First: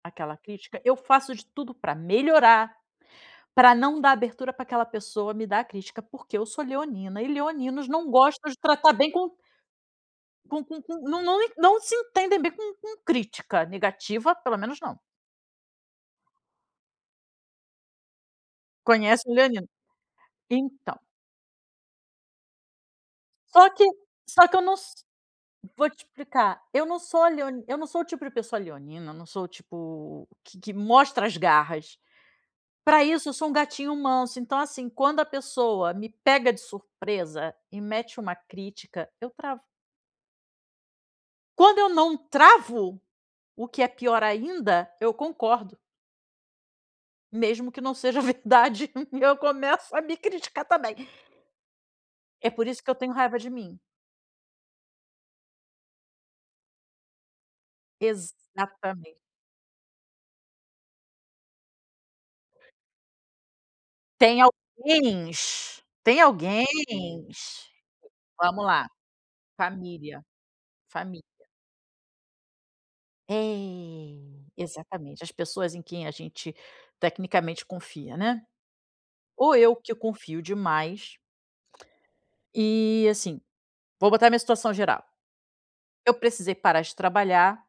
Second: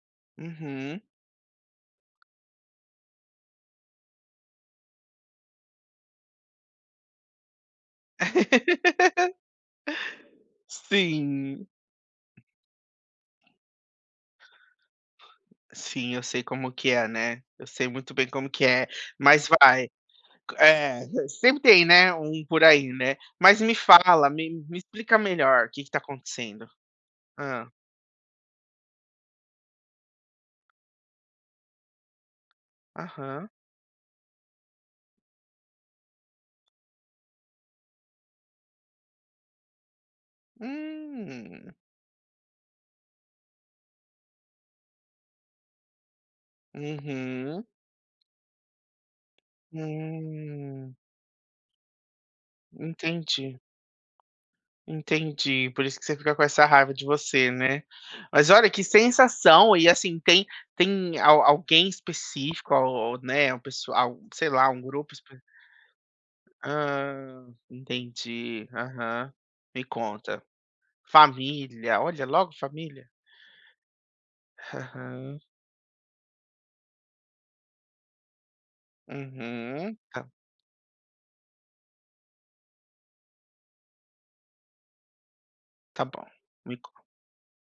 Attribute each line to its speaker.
Speaker 1: Aquela crítica, eu
Speaker 2: Uhum.
Speaker 1: faço de tudo pra melhorar, pra não dar abertura pra aquela pessoa me dar crítica, porque eu sou leonina, e leoninos não gostam de tratar bem com com com com, não não
Speaker 2: Sim.
Speaker 1: não se entendem bem com com crítica, negativa, pelo menos não.
Speaker 2: Sim, eu sei como que é, né. Eu sei muito bem como que é,
Speaker 1: Conhece o
Speaker 2: mas
Speaker 1: leonino
Speaker 2: vai. Q
Speaker 1: Então.
Speaker 2: é, sempre tem, né, um por aí, né. Mas
Speaker 1: Só
Speaker 2: me
Speaker 1: que
Speaker 2: fala,
Speaker 1: só
Speaker 2: me
Speaker 1: que eu não
Speaker 2: me
Speaker 1: s
Speaker 2: explica melhor o que que
Speaker 1: vou
Speaker 2: está
Speaker 1: te explicar,
Speaker 2: acontecendo.
Speaker 1: eu não sou leoni
Speaker 2: Hã.
Speaker 1: eu não sou o tipo de pessoa leonina, não sou tipo q que mostra as garras. Pra isso, eu sou
Speaker 2: Aham.
Speaker 1: um gatinho manso, então assim, quando a pessoa me pega de surpresa e mete uma crítica, eu travo.
Speaker 2: Hum.
Speaker 1: Quando eu não travo, o que é pior ainda, eu concordo.
Speaker 2: Uhum.
Speaker 1: Mesmo que não seja verdade, eu começo a me criticar também.
Speaker 2: Hum.
Speaker 1: É por isso que eu tenho raiva de
Speaker 2: Entendi.
Speaker 1: mim.
Speaker 2: Entendi, por isso que você fica com essa raiva de você, né. Mas olha, que
Speaker 1: Exatamente.
Speaker 2: sensação, e assim tem tem al alguém específico o ou, né, um pessoal,
Speaker 1: Tem
Speaker 2: sei lá, um grupo espe
Speaker 1: alguéns tem
Speaker 2: Hã.
Speaker 1: alguéns. Vamos
Speaker 2: Entendi,
Speaker 1: lá.
Speaker 2: aham. Me
Speaker 1: Família.
Speaker 2: conta.
Speaker 1: Família.
Speaker 2: Família, olha, logo família.
Speaker 1: É, exatamente. As
Speaker 2: Aham.
Speaker 1: pessoas em quem a gente tecnicamente confia, né. Ou eu que
Speaker 2: Uhum, tá.
Speaker 1: confio demais. E, assim, vou botar minha situação geral.
Speaker 2: Tá
Speaker 1: Eu
Speaker 2: bom,
Speaker 1: precisei
Speaker 2: me
Speaker 1: parar de
Speaker 2: con
Speaker 1: trabalhar.